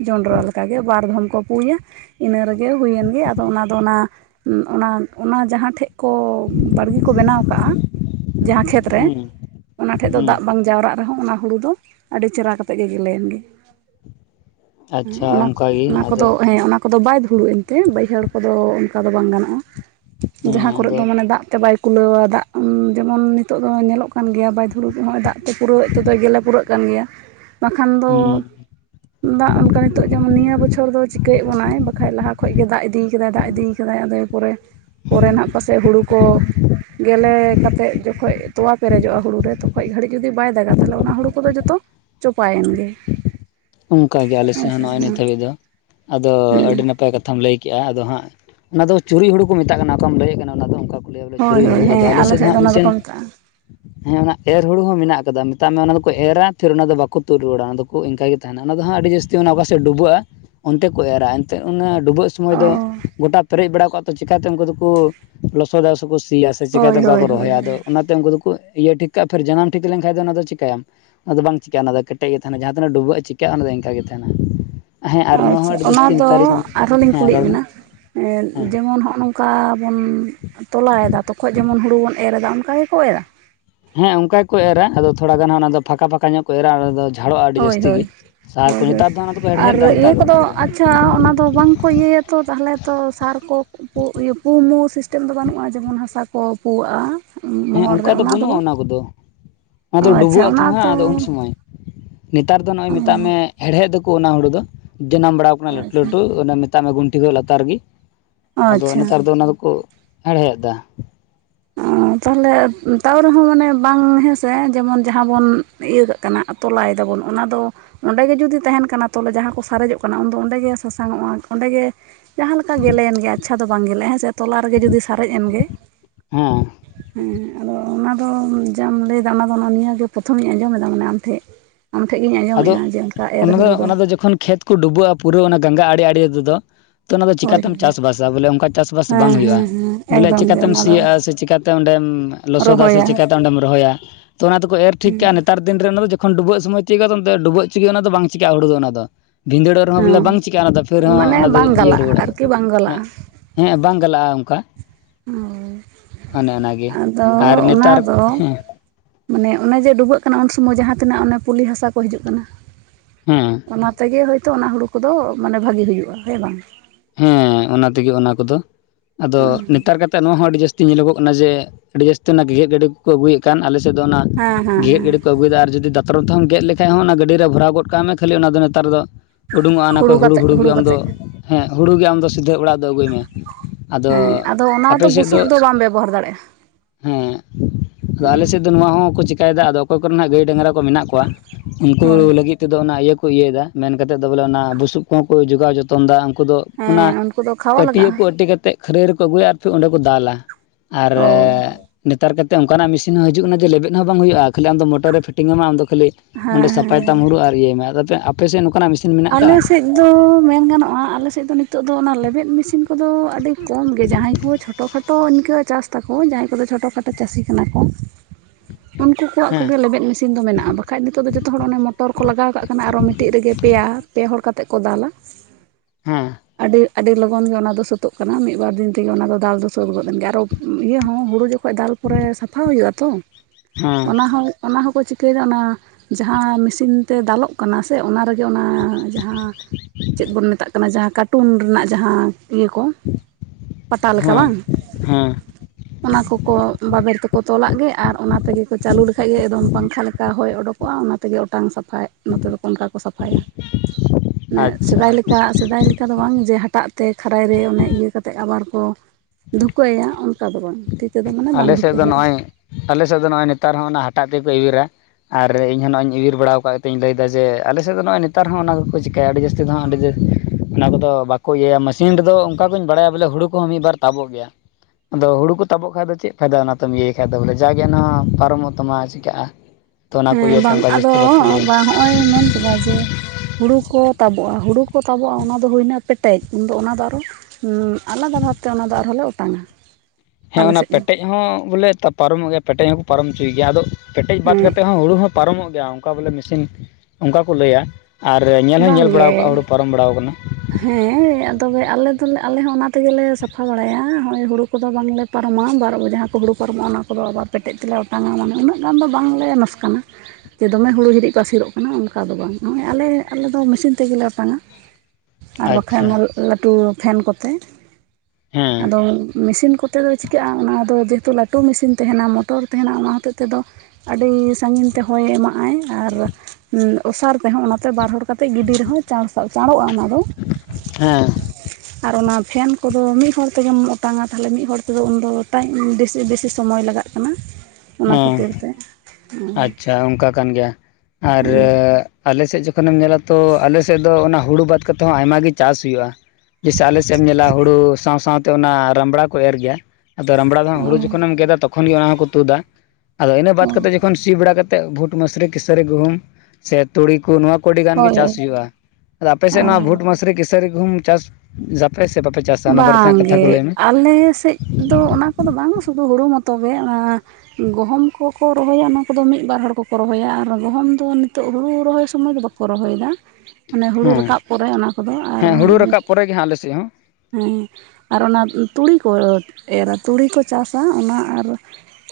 ᱡᱚᱸᱰᱨᱟ ᱞᱮᱠᱟ ᱜᱮ ᱵᱟᱨ ᱫᱷᱚᱢ ᱠᱚ ᱯᱩᱭᱟ ᱤᱱᱟᱹ ᱨᱮᱜᱮ ᱦᱩᱭᱮᱱ ᱜᱮ ᱟᱫᱚ ᱚᱱᱟ ᱫᱚ ᱚᱱᱟ, ᱚᱱᱟ ᱚᱱᱟ ᱡᱟᱦᱟᱸ ᱴᱷᱮᱜ ᱠᱚ ᱵᱟᱹᱲᱜᱤ ᱠᱚ ᱵᱮᱱᱟᱣ ᱠᱟᱜᱼᱟ ᱡᱟᱦᱟᱸ ᱠᱷᱮᱛ ᱨᱮ ᱦᱮᱸ ᱚᱱᱟ ᱴᱷᱮᱜ ᱫᱚ ᱦᱮᱸ ᱫᱟᱜᱽ ᱵᱟᱝ ᱡᱟᱣᱨᱟᱜ ᱨᱮᱦᱚᱸ ᱚᱱᱟ ᱦᱩᱲᱩ ᱫᱚ ᱟᱹᱰᱤ ᱪᱮᱨᱦᱟ ᱠᱟᱛᱮ ᱜᱮ ᱜᱮᱞᱮ ᱭᱮᱱ ᱜᱮ᱾ ᱦᱩᱸ ᱟᱪᱪᱷᱟ ᱚᱱᱟ ᱚᱱᱠᱟᱜᱮ ᱚᱱᱟ ᱟᱫᱚ ᱠᱚᱫᱚ ᱦᱮᱸ ᱚᱱᱟ ᱠᱚᱫᱚ ᱵᱟᱭᱮᱫ ᱦᱩᱲᱩ ᱮᱱᱛᱮ ᱵᱟᱹᱭᱦᱟᱹᱲ ᱠᱚᱫᱚ ᱚᱱᱠᱟ ᱫᱚ ᱵᱟᱝ ᱜᱟᱱᱚᱜᱼᱟ᱾ ᱦᱮᱸ ᱡᱟᱦᱟᱸ ᱠᱚᱨᱮᱫ ᱟᱫᱚ ᱫᱚ ᱢᱟᱱᱮ ᱫᱟᱜᱽ ᱛᱮ ᱵᱟᱭ ᱠᱩᱞᱟᱹᱣᱟ ᱫᱟᱜᱽ ᱡᱮᱢᱚᱱ ᱱᱤᱛᱚᱜ ᱫᱚ ᱧᱮᱞᱚᱜ ᱠᱟ ᱠᱟᱱ ᱜᱮᱭᱟ ᱵᱟᱭᱮᱫ ᱦᱩᱲᱩ ᱦᱚᱸᱜ-ᱚᱭ ᱫᱟᱜᱽ ᱛᱮ ᱯᱩᱨᱟᱹᱣ ᱛᱮᱫᱚᱭ ᱜᱮᱞᱮ ᱯᱩᱨᱟᱹᱜ ᱠᱟᱱ ᱜᱮᱭᱟ ᱵᱟᱠᱷᱟᱱ ᱫᱚ [inaudible] ᱫᱟᱜᱽ ᱚᱱᱠᱟ ᱱᱤᱛᱚᱜ ᱡᱮᱢᱚᱱ ᱱᱤᱭᱟᱹ ᱵᱚᱪᱷᱚᱨ ᱫᱚ ᱪᱤᱠᱟᱹᱭᱮᱜ ᱵᱚᱱᱟᱭ ᱵᱟᱠᱷᱟᱭ ᱞᱟᱦᱟ ᱠᱷᱚᱭ ᱜᱮ ᱫᱟᱜᱽ ᱤᱫᱤᱭ ᱠᱟᱫᱟᱭ ᱫᱟᱜᱽ ᱤᱫᱤᱭ ᱠᱟᱫᱟᱭ ᱟᱫᱚ, ᱯᱚᱨᱮ ᱯᱚᱨᱮ ᱱᱟᱦᱟᱸᱜ ᱯᱟᱥᱮᱜ ᱦᱩᱲᱩ ᱠᱚ ᱜᱮᱞᱮ ᱠᱟᱛᱮᱜ ᱡᱚᱠᱷᱚᱭ ᱛᱚᱣᱟ ᱯᱮᱨᱮᱡᱚᱜᱼᱟ ᱦᱩᱲᱩ ᱨᱮ ᱛᱚᱠᱷᱚᱭ ᱜᱷᱟᱹᱲᱤᱜ ᱡᱩᱫᱤ ᱵᱟᱭ ᱫᱟᱜᱟ ᱛᱟᱦᱚᱞᱮ ᱚᱱᱟ ᱦᱩᱲᱩ ᱠᱚᱫᱚ ᱡᱚᱛᱚ ᱪᱚᱯᱟᱭᱮᱱ ᱜᱮ᱾ ᱚᱱᱠᱟ ᱜᱮ ᱦᱮᱸ ᱟᱞᱮᱥᱮᱜ ᱥᱮ ᱦᱚᱸ ᱱᱚᱜᱼᱚᱭ ᱱᱤᱛ ᱦᱮᱸ ᱦᱟᱹᱵᱤᱜ ᱫᱚ ᱟᱫᱚ ᱟᱹᱰᱤ ᱱᱟᱯᱟᱭ ᱠᱟᱛᱷᱟᱢ ᱞᱟᱹᱭ ᱠᱮᱜᱼᱟ ᱟᱫᱚ ᱦᱟᱸᱜ ᱚᱱᱟ ᱫᱚ ᱪᱩᱲᱤ ᱦᱩᱲᱩ ᱠᱚ ᱢᱮᱛᱟᱜ ᱠᱟᱱᱟ ᱛᱚ ᱟᱢ ᱞᱟᱹᱭᱮᱫ ᱠᱟᱱᱟ ᱚᱱᱟ ᱫᱚ ᱚᱱᱠᱟ, ᱞᱟᱹᱭᱟ ᱵᱚᱞᱮ ᱦᱳᱭ ᱪᱩᱨᱩᱡ ᱦᱩᱲᱩ ᱦᱳᱭ ᱟᱫᱚ ᱦᱮᱸ ᱟᱞᱮ ᱥᱮᱫ ᱫᱚ ᱦᱟᱸᱜ ᱚᱱᱟ ᱫᱚᱠᱚ ᱢᱤᱫᱴᱮᱱ ᱢᱮᱛᱟᱜᱼᱟ ᱦᱮᱸ ᱚᱱᱟ ᱮᱨ ᱦᱩᱲᱩ ᱦᱚᱸ ᱢᱮᱱᱟᱜ ᱟᱠᱟᱫᱟ ᱢᱮᱛᱟᱜ ᱢᱮ ᱚᱱᱟ ᱫᱚᱠᱚ ᱮᱨᱟ ᱛᱷᱤᱨ ᱚᱱᱟ ᱫᱚ ᱵᱟᱠᱚ ᱛᱩᱫ ᱨᱩᱣᱟᱹᱲᱟ ᱚᱱᱟ ᱫᱚᱠᱚ ᱤᱝᱠᱟ ᱜᱮ ᱛᱟᱦᱮᱱᱟ᱾ ᱚᱱᱟ ᱫᱚ ᱦᱟᱸᱜ ᱟᱹᱰᱤ ᱡᱟᱹᱥᱛᱤ ᱚᱱᱟ ᱚᱠᱟᱥᱮᱜ ᱰᱩᱵᱟᱹᱜᱼᱟ ᱚᱱᱛᱮ ᱠᱚ ᱮᱨᱟ ᱮᱱᱛᱮᱜ ᱚᱱᱟ ᱰᱩᱵᱟᱹᱜ ᱥᱚᱢᱚᱭ ᱫᱚ ᱚ ᱜᱚᱴᱟ ᱯᱮᱨᱮᱜ ᱵᱟᱲᱟ ᱠᱚᱜᱼᱟ ᱛᱚ ᱪᱮᱠᱟ ᱛᱮ ᱩᱱᱠᱩ ᱫᱚᱠᱚ ᱞᱚᱥᱚᱫᱟ ᱥᱮᱠᱚ ᱥᱤᱭᱟ ᱥᱮ ᱥᱮ ᱪᱮᱠᱟ ᱛᱮ ᱦᱳᱭ ᱚᱱᱠᱟ ᱦᱳᱭ ᱠᱚ ᱦᱳᱭ ᱨᱚᱦᱚᱭᱟ ᱟᱫᱚ ᱚᱱᱟᱛᱮ ᱩᱱᱠᱩ ᱫᱚᱠᱚ ᱤᱭᱟᱹ ᱴᱷᱤᱠ ᱠᱟᱜᱼᱟ ᱯᱷᱮᱨ ᱡᱟᱱᱟᱢ ᱴᱷᱤᱠ ᱞᱮᱱ ᱠᱷᱟᱭ ᱫᱚ ᱚᱱᱟ ᱫᱚ ᱪᱤᱠᱟᱹᱭᱟᱢ ᱟᱫᱚ ᱵᱟᱝ ᱪᱤᱠᱟᱹᱜᱼᱟ ᱚᱱᱟ ᱫᱚ ᱠᱮᱴᱮᱜ ᱜᱮ ᱛᱟᱦᱮᱱᱟ ᱡᱟᱦᱟᱸ ᱛᱤᱱᱟᱹᱜ ᱰᱩᱵᱟᱹᱜ ᱪᱤᱠᱟᱹᱜᱼᱟ ᱚᱱᱟ ᱫᱚ ᱤᱱᱠᱟᱹᱜᱮ ᱛᱟᱦᱮᱱᱟ᱾ ᱦᱮᱸ ᱟᱨ ᱱᱚᱣᱟ ᱦᱚᱸ ᱟᱪᱪᱷᱟ ᱟᱹᱰᱤ ᱚᱱᱟ ᱡᱟᱹᱥᱛᱤ ᱫᱚ ᱱᱮᱛᱟᱨᱤᱧ ᱟᱨᱦᱚᱸ ᱞᱤᱧ ᱦᱮᱸ ᱠᱩᱞᱤᱭᱮᱜ ᱨᱚᱲ ᱢᱮ ᱵᱮᱱᱟ ᱦᱮᱸ ᱡᱮᱢᱚᱱ ᱦᱚᱜᱼᱚ ᱱᱚᱝ ᱠᱟ ᱵᱚᱱ ᱛᱚᱞᱟ ᱭᱮᱫᱟ ᱛᱚᱠᱷᱚᱡ ᱡᱮᱢᱚᱱ ᱦᱩᱲᱩ ᱵᱚᱱ ᱮᱨ ᱮᱫᱟ ᱚᱱᱠᱟ ᱜᱮᱠᱚ ᱮᱨᱟ? ᱦᱮᱸ ᱚᱱᱠᱟ ᱜᱮᱠᱚ ᱮᱨᱟ, ᱟᱫᱚ ᱛᱷᱚᱲᱟ ᱜᱟᱱ ᱚᱱᱟᱫᱚ ᱯᱷᱟᱸᱠᱟ ᱯᱷᱟᱸᱠᱟ ᱧᱚᱜ ᱠᱚ ᱮᱨᱟ ᱚᱱᱟᱫᱚ ᱡᱷᱟᱲᱚᱜᱼᱟ ᱟᱹᱰᱤ ᱦᱳᱭ ᱡᱟᱹᱥᱛᱤ ᱦᱳᱭ ᱜᱮ ᱟᱨ ᱠᱚ ᱦᱳᱭ ᱦᱳᱭ ᱱᱮᱛᱟᱨ ᱫᱚ ᱚᱱᱟ ᱫᱚᱠᱚ ᱟᱨ ᱦᱮᱲᱦᱮᱫ ᱫᱟ ᱤᱭᱟᱹ ᱱᱮᱛᱟᱨ ᱫᱚ ᱚᱱᱟ ᱠᱚᱫᱚ᱾ ᱟᱪᱪᱷᱟ ᱚᱱᱟ ᱫᱚ ᱵᱟᱝᱠᱚ ᱤᱭᱟᱹᱭᱟ ᱛᱚ ᱛᱟᱦᱚᱞᱮ ᱛᱚ ᱥᱟᱨ ᱠᱚ, ᱯᱩ ᱤᱭᱟᱹ ᱯᱩ ᱢᱩ ᱥᱤᱥᱴᱮᱢ ᱫᱚ ᱵᱟᱹᱱᱩᱜᱼᱟ ᱡᱮᱢᱚᱱ ᱦᱟᱥᱟ ᱠᱚ ᱯᱩᱣᱟᱜᱼᱟ᱾ ᱦᱮᱸ ᱢᱚᱦᱚᱲ ᱨᱮ ᱚᱱᱠᱟ ᱚᱱᱟ ᱫᱚ ᱵᱟᱹᱱᱩᱜᱼᱟ ᱵᱟᱝ ᱠᱚᱫᱚ ᱚᱱᱟ ᱚ ᱫᱚ ᱟᱪᱪᱷᱟ ᱰᱩᱵᱟᱹᱜ ᱟᱛᱚ ᱚᱱᱟ ᱦᱟᱸᱜ ᱛᱚ, ᱟᱫᱚ ᱩᱱ ᱥᱚᱢᱚᱭ ᱱᱮᱛᱟᱨ ᱫᱚ ᱱᱚᱜᱼᱚᱭ ᱢᱮᱛᱟᱜ ᱢᱮ ᱦᱮᱲᱦᱮᱫ ᱫᱟᱠᱚ ᱚᱱᱟ ᱦᱩᱲᱩ ᱫᱚ ᱡᱟᱱᱟᱢ ᱵᱟᱲᱟᱣ ᱠᱟᱱᱟ ᱞᱟᱹᱴᱩ ᱟᱪᱪᱷᱟ ᱞᱟᱹᱴᱩ ᱚᱱᱟ ᱢᱮᱛᱟᱜ ᱢᱮ ᱜᱩᱱᱴᱷᱤ ᱠᱷᱚᱡ ᱞᱟᱛᱟᱨ ᱜᱮ ᱟᱫᱚ ᱟᱪᱪᱷᱟ ᱱᱮᱛᱟᱨ ᱫᱚ ᱚᱱᱟ ᱫᱚᱠᱚ ᱦᱮᱲᱦᱮᱸᱫ ᱫᱟ᱾ ᱚ ᱛᱟᱦᱚᱞᱮ ᱛᱟᱣ ᱨᱮᱦᱚᱸ ᱢᱟᱱᱮ ᱵᱟᱝ ᱦᱮᱸᱥᱮ ᱡᱮᱢᱚᱱ ᱡᱟᱦᱟᱸ ᱵᱚᱱ ᱤᱭᱟᱹ ᱠᱟᱜ, ᱠᱟᱱᱟ ᱛᱚᱞᱟᱭ ᱫᱟᱵᱚᱱ ᱚᱱᱟ ᱫᱚ ᱚᱸᱰᱮᱜᱮ ᱡᱩᱫᱤ ᱛᱟᱦᱮᱸᱱ ᱠᱟᱱᱟ ᱛᱚᱞᱮ ᱡᱟᱦᱟᱸ ᱠᱚ ᱥᱟᱨᱮᱡᱚᱜ ᱠᱟᱱᱟ ᱩᱱᱫᱚ ᱚᱸᱰᱮᱜᱮ ᱥᱟᱥᱟᱝ ᱚᱜᱼᱟ ᱚᱸᱰᱮ ᱜᱮ ᱡᱟᱦᱟᱸ ᱞᱮᱠᱟ ᱜᱮᱞᱮ ᱭᱮᱱ ᱜᱮ ᱟᱪᱪᱷᱟ ᱫᱚ ᱵᱟᱝ ᱜᱮᱞᱮᱜ ᱦᱮᱸᱥᱮ ᱛᱚᱞᱟ ᱨᱮᱜᱮ ᱡᱩᱫᱤ ᱥᱟᱨᱮᱡ ᱮᱱ ᱜᱮ, ᱦᱚᱸ᱾ ᱦᱮᱸ ᱟᱫᱚ ᱚᱱᱟ ᱫᱚ ᱡᱟᱢ ᱞᱟᱹᱭᱫᱟ ᱚᱱᱟ ᱫᱚ ᱱᱤᱭᱟᱹᱜᱮ ᱯᱨᱚᱛᱚᱢᱤᱧ ᱟᱸᱡᱚᱢᱮᱫᱟ ᱢᱟᱱᱮ ᱟᱢ ᱴᱷᱮᱡ᱾ ᱟᱢ ᱴᱷᱮᱡ ᱜᱤᱧ ᱟᱸᱡᱚᱢᱮᱜᱼᱟ ᱟᱫᱚ ᱡᱮ ᱚᱱᱠᱟ ᱮᱨ ᱦᱩᱲᱩ ᱫᱚ ᱡᱚᱠᱷᱚᱱ ᱠᱷᱮᱛ ᱠᱚ ᱰᱩᱵᱟᱹᱜᱼᱟ ᱯᱩᱨᱟᱹ ᱚᱱᱟ ᱜᱚᱝᱜᱟ ᱟᱲᱮ ᱟᱲᱮ ᱛᱮᱫᱚ, ᱛᱚ ᱚᱱᱟ ᱫᱚ ᱦᱳᱭ ᱪᱤᱠᱟᱛᱮᱢ ᱦᱳᱭ ᱪᱟᱥᱵᱟᱥᱟ ᱵᱚᱞᱮ ᱚᱱᱠᱟ ᱪᱟᱥᱵᱟᱥ ᱦᱮᱸ ᱵᱟᱝ ᱦᱩᱭᱩᱜᱼᱟ, ᱦᱮᱸ ᱦᱮᱸ ᱵᱚᱞᱮ ᱮᱠᱫᱚᱢ ᱜᱮ ᱪᱤᱠᱟᱛᱮᱢ ᱚᱱᱟ ᱫᱚ ᱥᱤᱭᱳᱜᱼᱟ ᱥᱮ ᱪᱮᱠᱟᱛᱮ ᱚᱸᱰᱮᱢ ᱞᱚᱥᱚᱫᱟ ᱥᱮ ᱨᱚᱦᱚᱭᱟ ᱪᱮᱠᱟᱛᱮ ᱚᱸᱰᱮᱢ ᱨᱚᱦᱚᱭᱟ, ᱛᱚ ᱚᱱᱟ ᱫᱚᱠᱚ ᱮᱨ ᱴᱷᱤᱠ ᱠᱟᱜᱼᱟ ᱱᱮᱛᱟᱨ ᱫᱤᱱ ᱨᱮ ᱚᱱᱟ ᱡᱚᱠᱷᱚᱱ ᱰᱩᱵᱟᱹᱜ ᱥᱚᱢᱚᱭ ᱛᱤᱭᱚᱜᱚᱜᱼᱟ ᱟᱫᱚ ᱩᱱᱛᱮ ᱰᱩᱵᱟᱹᱜ ᱪᱤᱠᱟ ᱚᱱᱟ ᱫᱚ ᱵᱟᱝ ᱪᱤᱠᱟᱹᱜᱼᱟ ᱦᱩᱲᱩ ᱫᱚ ᱚᱱᱟ ᱫᱚ᱾ ᱵᱷᱤᱸᱤᱫᱟᱹᱲᱚᱜ ᱨᱮᱦᱚᱸ ᱦᱮᱸ ᱵᱚᱞᱮ ᱵᱟᱝ ᱪᱤᱠᱟᱹᱜᱼᱟ ᱚᱱᱟᱫᱚ ᱯᱷᱤᱨ ᱨᱮᱦᱚᱸ ᱢᱟᱱᱮ ᱚᱱᱟ ᱫᱚ ᱵᱟᱝ ᱤᱭᱟᱹ ᱜᱟᱞᱟᱜᱼᱟ ᱨᱩᱣᱟᱹᱲᱟ ᱟᱨᱠᱤ ᱵᱟᱝ ᱦᱮᱸᱜ᱾ ᱜᱟᱞᱟᱜᱼᱟ ᱦᱮᱸ ᱵᱟᱝ ᱜᱟᱞᱟᱜᱼᱟ ᱚᱝᱠᱟ᱾ ᱦᱳᱭ ᱚᱱᱮ ᱚᱱᱟᱜᱮ ᱟᱫᱚ ᱟᱨ ᱱᱮᱛᱟᱨ ᱚᱱᱟ ᱫᱚ ᱦᱮᱸ ᱢᱟᱱᱮ ᱚᱱᱮ ᱡᱮ ᱰᱩᱵᱟᱹᱜ ᱠᱟᱱᱟ ᱩᱱ ᱥᱚᱢᱚᱭ ᱡᱟᱦᱟᱸ ᱛᱤᱱᱟᱹᱜ ᱚᱱᱮ ᱯᱩᱞᱤ ᱦᱟᱥᱟ ᱠᱚ ᱦᱤᱡᱩᱜ ᱠᱟᱱᱟ, ᱦᱮᱸ᱾ ᱚᱱᱟ ᱛᱮᱜᱮ ᱦᱳᱭᱛᱚ ᱚᱱᱟ ᱦᱩᱲᱩ ᱠᱚᱫᱚ ᱢᱟᱱᱮ ᱵᱷᱟᱜᱮ ᱦᱩᱭᱩᱜᱼᱟ ᱦᱮᱸ ᱵᱟᱝ? ᱦᱮᱸ ᱚᱱᱟ ᱛᱮᱜᱮ ᱚᱱᱟ ᱠᱚᱫᱚ ᱟᱫᱚ ᱱᱮᱛᱟᱨ ᱠᱟᱛᱮᱜ ᱱᱚᱣᱟ ᱦᱚᱸ ᱟᱹᱰᱤ ᱡᱟᱹᱥ ᱛᱤ ᱧᱮᱞᱚᱜᱚᱜ ᱠᱟᱱᱟ ᱡᱮ ᱟᱹᱰᱤ ᱡᱟᱹᱥᱛᱤ ᱚᱱᱟ ᱜᱮᱜᱮᱫ ᱜᱟᱹᱰᱤ ᱠᱚ ᱟᱹᱜᱩᱭᱮᱜ ᱠᱟᱱ ᱟᱞᱮ ᱥᱮᱫ ᱫᱚ ᱚᱱᱟ ᱦᱮᱸ ᱦᱮᱸ ᱦᱮᱸ ᱜᱮᱜᱮᱫ ᱜᱟᱹᱰᱤ ᱠᱚ ᱟᱹᱜᱩᱭᱮᱫᱟ ᱟᱨ ᱡᱩᱫᱤ ᱫᱟ ᱛᱨᱚᱢ ᱛᱮᱦᱚᱢ ᱜᱮᱫ ᱞᱮᱠᱷᱟᱡ ᱦᱚᱸ ᱚᱱᱟ ᱜᱟᱹᱰᱤ ᱨᱮ ᱵᱷᱚᱨᱟᱣ ᱜᱚᱫ ᱠᱟᱜ ᱢᱮ ᱠᱷᱟᱹᱞᱤ ᱚᱱᱟ ᱫᱚ ᱱᱮᱛᱟᱨ ᱫᱚ ᱩᱰᱩᱝᱚᱜᱼᱟ ᱚᱱᱟ ᱠᱷᱚᱱ ᱦᱩᱲᱩ ᱦᱩᱲᱩ ᱜᱮ ᱟᱢ ᱫᱚ ᱦᱮᱸ ᱦᱩᱲᱩ ᱜᱮ ᱟᱢ ᱫᱚ ᱥᱤᱫᱷᱟᱹ ᱚᱲᱟᱜ ᱫᱚ ᱟᱹᱜᱩᱭ ᱢᱮ᱾ ᱟᱫᱚ ᱦᱮᱸ ᱟᱫᱚ ᱚᱱᱟ ᱟᱯᱮ ᱫᱚ ᱥᱮᱫ ᱵᱩᱥᱩᱵ ᱫᱚ ᱵᱟᱢ ᱵᱮᱵᱚᱦᱟᱨ ᱫᱟᱲᱮᱜᱼᱟ᱾ ᱦᱮᱸ ᱟᱫᱚ ᱟᱞᱮᱥᱮᱫ ᱫᱚ ᱱᱚᱣᱟ ᱦᱚᱸ ᱠᱚ ᱪᱤᱠᱟᱭᱫᱟ ᱟᱫᱚ ᱚᱠᱚᱭ ᱠᱚᱨᱮ ᱦᱟᱸᱜ ᱜᱟᱹᱭ ᱰᱟᱝᱨᱟ ᱠᱚ ᱢᱮᱱᱟᱜ ᱠᱚᱣᱟ ᱩᱱᱠᱩ ᱦᱳᱭ ᱞᱟᱹᱜᱤᱫ ᱛᱮᱫᱚ ᱚᱱᱟ ᱤᱭᱟᱹ ᱠᱚ ᱤᱭᱟᱹᱭ ᱫᱟ ᱢᱮᱱ ᱠᱟᱛᱮᱫ ᱫᱚ ᱵᱚᱞᱮ ᱚᱱᱟ ᱵᱩᱥᱩᱵ ᱠᱚᱦᱚᱸ ᱠᱚ ᱡᱚᱜᱟᱣ ᱡᱚᱛᱚᱱ ᱫᱟ, ᱩᱱᱠᱩ ᱫᱚ ᱚᱱᱟ ᱦᱮᱸ ᱩᱱᱠᱩ ᱫᱚ ᱠᱷᱟᱣᱟ ᱯᱟᱹᱴᱤᱭᱟᱹ ᱠᱚ ᱞᱟᱜᱟᱜᱼᱟ ᱟᱹᱴᱤ ᱠᱟᱛᱮᱜ ᱠᱷᱟᱹᱨᱟᱹᱭ ᱨᱮᱠᱚ ᱟᱹᱜᱩᱭᱟ ᱟᱨ ᱚᱸᱰᱮ ᱠᱚ ᱫᱟᱞᱟ, ᱟᱨ ᱦᱳᱭ ᱱᱮᱛᱟᱨ ᱠᱟᱛᱮ ᱚᱱᱠᱟᱱᱟᱜ ᱢᱮᱥᱤᱱ ᱦᱚᱸ ᱦᱤᱡᱩᱜ ᱠᱟᱱᱟ ᱡᱮ ᱞᱮᱵᱮᱫ ᱦᱚᱸ ᱵᱟᱝ ᱦᱩᱭᱩᱜᱼᱟ ᱠᱷᱟᱹᱞᱤ ᱟᱢ ᱫᱚ ᱢᱚᱴᱚᱨᱮ ᱯᱷᱴᱤᱝ ᱟᱢᱟ ᱟᱢᱫᱚ ᱠᱷᱟᱹᱞᱤ ᱚᱸᱰᱮ ᱦᱮᱸ ᱥᱟᱯᱷᱟᱭ ᱦᱮᱸ ᱛᱟᱢ ᱦᱩᱲ ᱟᱨ ᱤᱭᱟᱹᱭ ᱢᱮ ᱟᱫᱚᱯᱮ ᱟᱯᱮᱥᱮᱫ ᱱᱚᱝᱠᱟᱱᱟᱜ ᱢᱤᱥᱤᱱ ᱟᱞᱮ ᱥᱮᱫ ᱫᱚ ᱢᱮᱱ ᱜᱟᱱᱚᱜᱼᱟ, ᱟᱞᱮᱥᱮᱫ ᱫᱚ ᱱᱤᱛᱚᱜ ᱫᱚ ᱚᱱᱟ ᱞᱮᱵᱮᱫ ᱢᱮᱥᱤᱱ ᱠᱚᱫᱚ ᱟᱹᱰᱤ ᱠᱚᱢ ᱜᱮ ᱡᱟᱦᱟᱸᱭ ᱠᱚ ᱴᱚ ᱠᱷᱟᱴᱚ ᱤᱱᱠᱟᱹ ᱪᱟᱥ ᱛᱟᱠᱚ ᱡᱟᱦᱟᱸᱭ ᱠᱚᱫᱚ ᱪᱷᱳᱴᱳ ᱠᱷᱟᱴᱳ ᱪᱟᱹᱥᱤ ᱠᱟᱱᱟ ᱠᱚ ᱩᱱᱠᱩ ᱠᱚᱣᱟᱜ ᱦᱮᱸ ᱠᱚᱜᱮ ᱞᱮᱵᱮᱫ ᱢᱤ ᱥᱤᱱ ᱫᱚ ᱢᱮᱱᱟᱜᱼᱟ, ᱵᱟᱠᱷᱟᱡ ᱱᱤᱛᱚᱜ ᱫᱚ ᱡᱚᱛᱚ ᱦᱚᱲ ᱚᱱᱮ ᱢᱚᱴᱚᱨ ᱠᱚ ᱞᱟᱜᱟᱣ ᱠᱟᱜ ᱠᱟᱱᱟ ᱟᱨᱚ ᱢᱤᱫᱴᱤᱡ ᱨᱮᱜᱮ ᱯᱮᱭᱟ ᱯᱮ ᱦᱚᱲ ᱠᱟᱛᱮᱜ ᱠᱚ ᱫᱟᱞᱟ᱾ ᱦᱮᱸ᱾ ᱟᱹᱰᱤ ᱟᱹᱰᱤ ᱞᱚᱜᱚᱱ ᱜᱮ ᱚᱱᱟ ᱫᱚ ᱥᱟᱹᱛᱟᱹᱜ ᱠᱟᱱᱟ, ᱢᱤᱫ ᱵᱟᱨ ᱫᱤᱱ ᱛᱮᱜᱮ ᱚᱱᱟ ᱫᱚ ᱫᱟᱞ ᱫᱚ ᱥᱟᱹᱛ ᱜᱚᱫ ᱮᱱ ᱜᱮ ᱟᱨᱚ ᱤᱭᱟᱹ ᱦᱚᱸ ᱦᱩᱲᱩ ᱡᱚ ᱠᱷᱡ ᱫᱟᱞ ᱯᱚᱨᱮ ᱥᱟᱯᱷᱟ ᱦᱩᱭᱩᱜᱼᱟ ᱛᱚ, ᱦᱮᱸ ᱚᱱᱟ ᱦᱚᱸ ᱚᱱᱟ ᱦᱚᱸᱠᱚ ᱪᱤᱠᱟᱹᱭ ᱫᱟ ᱚᱱᱟ ᱡᱟᱦᱟᱸ ᱢᱮᱥᱤᱱ ᱛᱮ ᱫᱟᱞᱚᱜ ᱠᱟᱱᱟ ᱥᱮ ᱚᱱᱟ ᱨᱮ ᱜᱮ ᱚᱱᱟ ᱡᱟᱦᱟᱸ ᱪᱮᱫ ᱵᱚᱱ ᱢᱮᱛᱟᱜ ᱠᱟᱱᱟ ᱡᱟᱦᱟᱸ ᱠᱟᱴ ᱴᱩᱱ ᱨᱮᱱᱟᱜ ᱡᱟᱦᱟᱸ ᱤᱭᱟᱹ ᱠᱚ ᱯᱟᱴᱟ ᱞᱮᱠᱟ ᱦᱮᱸ ᱵᱟᱝ? ᱦᱮᱸ ᱚᱱᱟ ᱠᱚᱠᱚ ᱵᱟᱵᱮᱨ ᱛᱮᱠᱚ ᱛᱚᱞᱟᱜ ᱜᱮ ᱟᱨ ᱚᱱᱟ ᱛᱮᱜᱮ ᱠᱚ ᱪᱟᱹᱞᱩ ᱞᱮᱠᱷᱟᱡ ᱜᱮ ᱮᱠᱫᱚᱢ ᱯᱟᱝᱠᱷᱟ ᱞᱮᱠᱟ ᱦᱚᱭ ᱚᱰᱚᱠ ᱠᱚᱜᱼᱟ, ᱚᱱᱟ ᱛᱮᱜᱮ ᱚᱴᱟᱝ ᱥᱟᱯᱷᱟᱭᱮᱡ ᱱᱚᱛᱮ ᱫᱚᱠᱚ ᱚᱱᱠᱟ ᱠᱚ ᱥᱟ ᱯᱷᱟᱭᱟ, ᱢᱟᱱᱮ ᱟᱪᱪᱷᱟ ᱥᱮᱫᱟᱭ ᱞᱮᱠᱟ ᱥᱮᱫᱟᱭ ᱞᱮ ᱠᱟ ᱫᱚ ᱵᱟᱝ ᱡᱮ ᱦᱟᱴᱟᱜ ᱛᱮ ᱠᱷᱟᱨᱟᱭ ᱨᱮ ᱚᱱᱮ ᱤᱭᱟᱹ ᱠᱟᱛᱮᱫ ᱟᱵᱟᱨ ᱠᱚ ᱫᱷᱩᱠᱟᱹᱭᱟ ᱚᱱᱠᱟ ᱫᱚ ᱵᱟᱝ ᱛᱤ ᱛᱮᱫᱚ ᱢᱟᱱᱮ ᱵᱟᱝ ᱟᱞᱮ ᱫᱷᱩᱠᱟᱹ ᱥᱮᱫ ᱫᱚ ᱦᱩᱭᱩᱜᱼᱟ᱾ ᱱᱚᱜᱼᱚᱭ ᱟᱞᱮ ᱥᱮᱫ ᱫᱚ ᱱᱚᱜᱼᱚᱭ ᱱᱮᱛᱟᱨ ᱦᱚᱸ ᱚᱱᱟ ᱦᱟᱴᱟᱜ ᱛᱮᱜᱮ ᱠᱚ ᱮᱣᱮᱨᱟ᱾ ᱟᱨ ᱤᱧᱦᱚᱸ ᱱᱚᱜᱼᱚᱧ ᱮᱣᱭᱮᱨ ᱵᱟᱲᱟ ᱠᱟᱜ ᱜᱮᱛᱮᱧ ᱞᱟᱹᱭᱫᱟ ᱡᱮ ᱟᱞᱮ ᱥᱮᱫ ᱫᱚ ᱱᱚᱜᱼᱚᱭ ᱱᱮᱛᱟᱨ ᱦᱚᱸ ᱚᱱᱟ ᱠᱚᱠᱚ ᱪᱤᱠᱟᱹᱭᱟ ᱟᱹᱰᱤ ᱡᱟᱹᱥᱛᱤ ᱫᱚ ᱦᱟᱸᱜ ᱟᱹᱰᱤ ᱡᱮ ᱚᱱᱟ ᱠᱚᱫᱚ ᱵᱟᱠᱚ ᱤᱭᱟᱹᱭᱟ ᱢᱮᱥᱤᱱ ᱨᱮᱫᱚ ᱚᱱᱠᱟ ᱫᱚᱧ ᱵᱟᱲᱟᱭᱟ ᱵᱚᱞᱮ ᱦᱩᱲᱩ ᱠᱚᱦᱚᱸ ᱢᱤᱫ ᱵᱟᱨ ᱛᱟᱵᱚᱜ ᱜᱮᱭᱟ᱾ ᱟᱫᱚ ᱦᱩᱲᱩ ᱠᱚ ᱛᱟᱵᱚᱜ ᱠᱷᱟᱡ ᱫᱚ ᱪᱮᱫ ᱯᱷᱟᱭᱫᱟ ᱚᱱᱟ ᱛᱮᱢ ᱤᱭᱟᱹᱭ ᱠᱷᱟᱡ ᱫᱚ ᱵᱚᱞᱮ ᱡᱟ ᱜᱮ ᱚᱱᱟ ᱦᱚᱸ ᱯᱟᱨᱚᱢᱚᱜ ᱛᱟᱢᱟ ᱪᱮᱠᱟᱹᱜᱼᱟ? ᱦᱮᱸ ᱵᱟᱝ ᱟᱫᱚ ᱵᱟᱝ ᱦᱚᱸᱜᱼᱚᱭ ᱢᱮᱱ ᱠᱮᱫᱟ ᱡᱮ ᱦᱩᱲᱩ ᱠᱚ ᱛᱟᱵᱚᱜᱼᱟ, ᱦᱩᱲᱩ ᱠᱚ ᱛᱟᱵᱚᱜᱼᱟ ᱚᱱᱟ ᱫᱚ ᱦᱩᱭᱱᱟ ᱯᱮᱴᱮᱡ᱾ ᱩᱱᱫᱚ ᱚᱱᱟᱫᱚ ᱟᱨ ᱟᱞᱟᱫᱟ ᱵᱷᱟᱵᱽᱛᱮ ᱚᱱᱟ ᱫᱚ ᱟᱨᱦᱚᱸᱞᱮ ᱚᱴᱟᱝᱟ᱾ ᱦᱮᱸ ᱟᱞᱮ ᱚᱱᱟ ᱥᱮᱫ ᱫᱚ ᱯᱮᱴᱮᱡ ᱦᱚᱸ ᱵᱚᱞᱮ ᱯᱟᱨᱚᱢᱚᱜ ᱜᱮᱭᱟ ᱯᱮᱴᱮᱡ ᱦᱚᱸᱠᱚ ᱯᱟᱨᱚᱢ ᱦᱚᱪᱚᱭ ᱜᱮᱭᱟ ᱟᱫᱚ ᱯᱮᱴᱮᱡ ᱵᱟᱫ ᱦᱮᱸ ᱠᱟᱛᱮᱫ ᱦᱚᱸ ᱦᱩᱲᱩ ᱦᱚᱸ ᱯᱟᱨᱚᱢᱚᱜ ᱜᱮᱭᱟ ᱚᱱᱠᱟ ᱵᱚᱞᱮ ᱢᱮᱥᱤᱱ ᱚᱱᱠᱟ ᱠᱚ ᱞᱟᱹᱭᱟ᱾ ᱟᱨ ᱧᱮᱞ ᱦᱚᱸᱧ ᱧᱮᱞ ᱵᱟᱝᱜᱮ ᱵᱟᱲᱟᱣᱠᱟᱜᱼᱟ ᱦᱩᱲᱩ ᱯᱟᱨᱚᱢ ᱵᱟᱲᱟᱟᱣ ᱟᱠᱟᱱᱟ᱾ ᱦᱮᱸ ᱛᱚᱵᱮ ᱟᱞᱮ ᱫᱚᱞᱮ ᱟᱞᱮ ᱦᱚᱸ ᱚᱱᱟ ᱛᱮᱜᱮᱞᱮ ᱥᱟᱯᱷᱟ ᱵᱟᱲᱟᱭᱟ ᱱᱚᱜᱼᱚᱭ ᱦᱳᱲᱳ ᱠᱚᱫᱚ ᱵᱟᱝᱞᱮ ᱯᱟᱨᱚᱢᱟ ᱵᱟᱨᱚ ᱵᱟᱡᱮ ᱡᱟᱦᱟ ᱠᱚ ᱦᱩᱲᱩ ᱯᱟᱨᱚᱢᱚᱜᱼᱟ ᱚᱱᱟ ᱠᱚᱫᱚ ᱟᱵᱚᱨ ᱯᱮᱴᱮᱡ ᱛᱮᱞᱮ ᱚᱴᱟᱝᱟ ᱢᱟᱱᱮ ᱩᱱᱟᱹᱜ ᱜᱟᱱ ᱫᱚ ᱵᱟᱝ ᱞᱮ ᱱᱚᱥ ᱠᱟᱱᱟ ᱫᱚᱢᱮ ᱦᱩᱲᱩ ᱦᱤᱨᱤᱡ ᱯᱟᱹᱥᱤᱨᱚᱜ ᱠᱟᱱᱟ ᱚᱱᱠᱟ ᱫᱚ ᱵᱟᱝ ᱱᱚᱜᱼᱚᱭ ᱟᱞᱮ ᱟᱞᱮ ᱫᱚ ᱢᱤᱥᱤᱱ ᱛᱮᱜᱮᱞᱮ ᱚᱴᱟᱝᱟ᱾ ᱟᱨ ᱵᱟᱠᱷᱟᱱ ᱟᱪᱪᱷᱟ [unintelligible] ᱞᱟᱹᱴᱩ ᱯᱷᱮᱱ ᱠᱚᱛᱮ᱾ ᱦᱮᱸ ᱟᱫᱚ ᱢᱤᱥᱤᱱ ᱠᱚᱛᱮ ᱫᱚ ᱪᱤᱠᱟᱹᱜᱼᱟ ᱚᱱᱟᱫᱚ ᱡᱮᱦᱮᱛᱩ ᱞᱟᱹᱴᱩ ᱢᱤᱥᱤᱱ ᱛᱟᱦᱮᱸᱱᱟ ᱢᱚᱴᱚᱨ ᱛᱟᱦᱮᱸᱱᱟ ᱚᱱᱟ ᱦᱚᱛᱮᱫ ᱛᱮᱫᱚ ᱟᱹᱰᱤ ᱥᱟᱺᱜᱤᱧ ᱛᱮ ᱦᱚᱭ ᱮᱢᱟᱜ ᱟᱭ ᱟᱨ ᱚᱥᱟᱨ ᱛᱮᱦᱚᱸ ᱚᱱᱟᱛᱮ ᱵᱟᱨ ᱦᱚᱲ ᱠᱟᱛᱮᱜ ᱜᱤᱰᱤ ᱨᱮᱦᱚᱸ ᱪᱟᱸᱥ ᱪᱟᱬᱚᱜᱼᱟ ᱚᱱᱟ ᱫᱚ᱾ ᱦᱮᱸ ᱟᱨ ᱚᱱᱟ ᱯᱷᱮᱱ ᱠᱚᱫᱚ ᱢᱤᱫ ᱦᱚᱲ ᱛᱮᱜᱮᱢ ᱚᱴᱟᱝᱟ ᱛᱟᱦᱞᱮ ᱢᱤᱫ ᱦᱚᱲ ᱛᱮᱫᱚ ᱩᱱᱫᱚ [unintelligible] ᱵᱮᱥᱤ ᱵᱮᱥᱤ ᱥᱚᱢᱚᱭ ᱞᱟᱜᱟᱜ ᱠᱟᱱᱟ᱾ ᱚᱱᱟ ᱦᱮᱸ ᱠᱷᱟᱹᱛᱤᱨ ᱛᱮ ᱟᱪᱪᱷᱟ ᱚᱱᱠᱟ ᱠᱟᱱ ᱜᱮᱭᱟ᱾ ᱟᱨ ᱦᱮᱸ ᱟᱞᱮᱥᱮᱫ ᱡᱚᱠᱷᱚᱱᱮᱢ ᱧᱮᱞᱟ ᱛᱚ ᱟᱞᱮᱥᱮᱫ ᱫᱚ ᱚᱱᱟ ᱦᱩᱲᱩ ᱵᱟᱫᱽ ᱠᱟᱛᱮ ᱦᱚᱸ ᱟᱭᱢᱟ ᱜᱮ ᱪᱟᱥ ᱦᱩᱭᱩᱜᱼᱟ᱾ ᱦᱤᱥ ᱟᱞᱮ ᱥᱮᱫ ᱮᱢ ᱧᱮᱞᱟ ᱦᱩᱲᱩ ᱥᱟᱶ ᱥᱟᱶᱛᱮ ᱚᱱᱟ ᱨᱟᱢᱲᱟ ᱠᱚ ᱮᱨ ᱜᱮᱭᱟ᱾ ᱟᱫᱚ ᱨᱟᱢᱲᱟ ᱫᱚ ᱦᱩᱲᱩ ᱡᱚᱠᱷᱚᱱᱮᱢ ᱜᱮᱫᱟ ᱛᱚᱠᱷᱚᱱ ᱜᱮ ᱚᱱᱟ ᱦᱚᱸᱠᱚ ᱛᱩᱫᱟ᱾ ᱟᱫᱚ ᱤᱱᱟᱹ ᱵᱟᱫ ᱚ ᱠᱟᱛᱮ ᱡᱚᱠᱷᱚᱱ ᱥᱤ ᱵᱟᱲᱟᱛᱮᱫ ᱵᱷᱩᱴ ᱢᱟᱹᱥᱨᱤ ᱠᱮᱥᱟᱹᱨᱤ ᱜᱩᱦᱩᱢ ᱥᱮ ᱛᱩᱲᱤ ᱠᱚ ᱱᱚᱣᱟ ᱠᱩᱰᱤ ᱜᱟᱱ ᱜᱮ ᱦᱳᱭ ᱪᱟᱥ ᱦᱩᱭᱩᱜᱼᱟ, ᱟᱫᱚ ᱟᱯᱮᱥᱮᱫ ᱱᱚᱣᱟ ᱚ ᱵᱷᱩᱴ ᱢᱟᱹᱥᱨᱤ ᱠᱤᱥᱟᱹᱨᱤ ᱠᱚᱦᱩᱢ ᱪᱟᱥ ᱡᱟᱯᱮ ᱥᱮ ᱵᱟᱯᱮ ᱪᱟᱥᱟ ᱚᱱᱟ ᱵᱟᱨᱮᱛᱮ ᱦᱟᱸᱜ ᱠᱟᱛᱷᱟ ᱠᱚ ᱞᱟᱹᱭ ᱢᱮ᱾ ᱛᱚ ᱚᱱᱟ ᱠᱚᱫᱚ ᱵᱟᱝ ᱥᱩᱫᱷᱩ ᱦᱩᱲᱩ ᱢᱚᱛᱚ ᱜᱮ ᱚᱱᱟ ᱜᱩᱦᱩᱢ ᱠᱚᱠᱚ ᱨᱚᱦᱚᱭᱟ ᱚᱱᱟ ᱠᱚᱫᱚ ᱢᱤᱫ ᱵᱟᱨ ᱦᱚᱲ ᱠᱚᱠᱚ ᱨᱚᱦᱚᱭᱟ ᱟᱨ ᱜᱩᱦᱩᱢ ᱫᱚ ᱱᱤᱛᱚᱜ ᱦᱩᱲᱩ ᱨᱚᱦᱚᱭ ᱥᱚᱢᱚᱭ ᱫᱚ ᱵᱟ ᱠᱚ ᱨᱚᱦᱚᱭᱮᱫᱟ ᱢᱟᱱᱮ ᱦᱩᱲᱩ ᱦᱮᱸ ᱨᱟᱠᱟᱵ ᱯᱚᱨᱮ ᱚᱱᱟ ᱠᱚᱫᱚ ᱟᱨ ᱚᱰᱮ ᱜᱮ ᱦᱟᱸᱜ ᱟᱞᱮ ᱥᱮᱜ ᱦᱚᱸ ᱦᱮᱸ ᱟᱨ ᱚᱱᱟ ᱛᱩᱲᱤ ᱠᱚ ᱮᱨᱟ ᱛᱩᱲᱤ ᱠᱚ ᱪᱟᱥᱟ ᱚᱱᱟ ᱟᱨ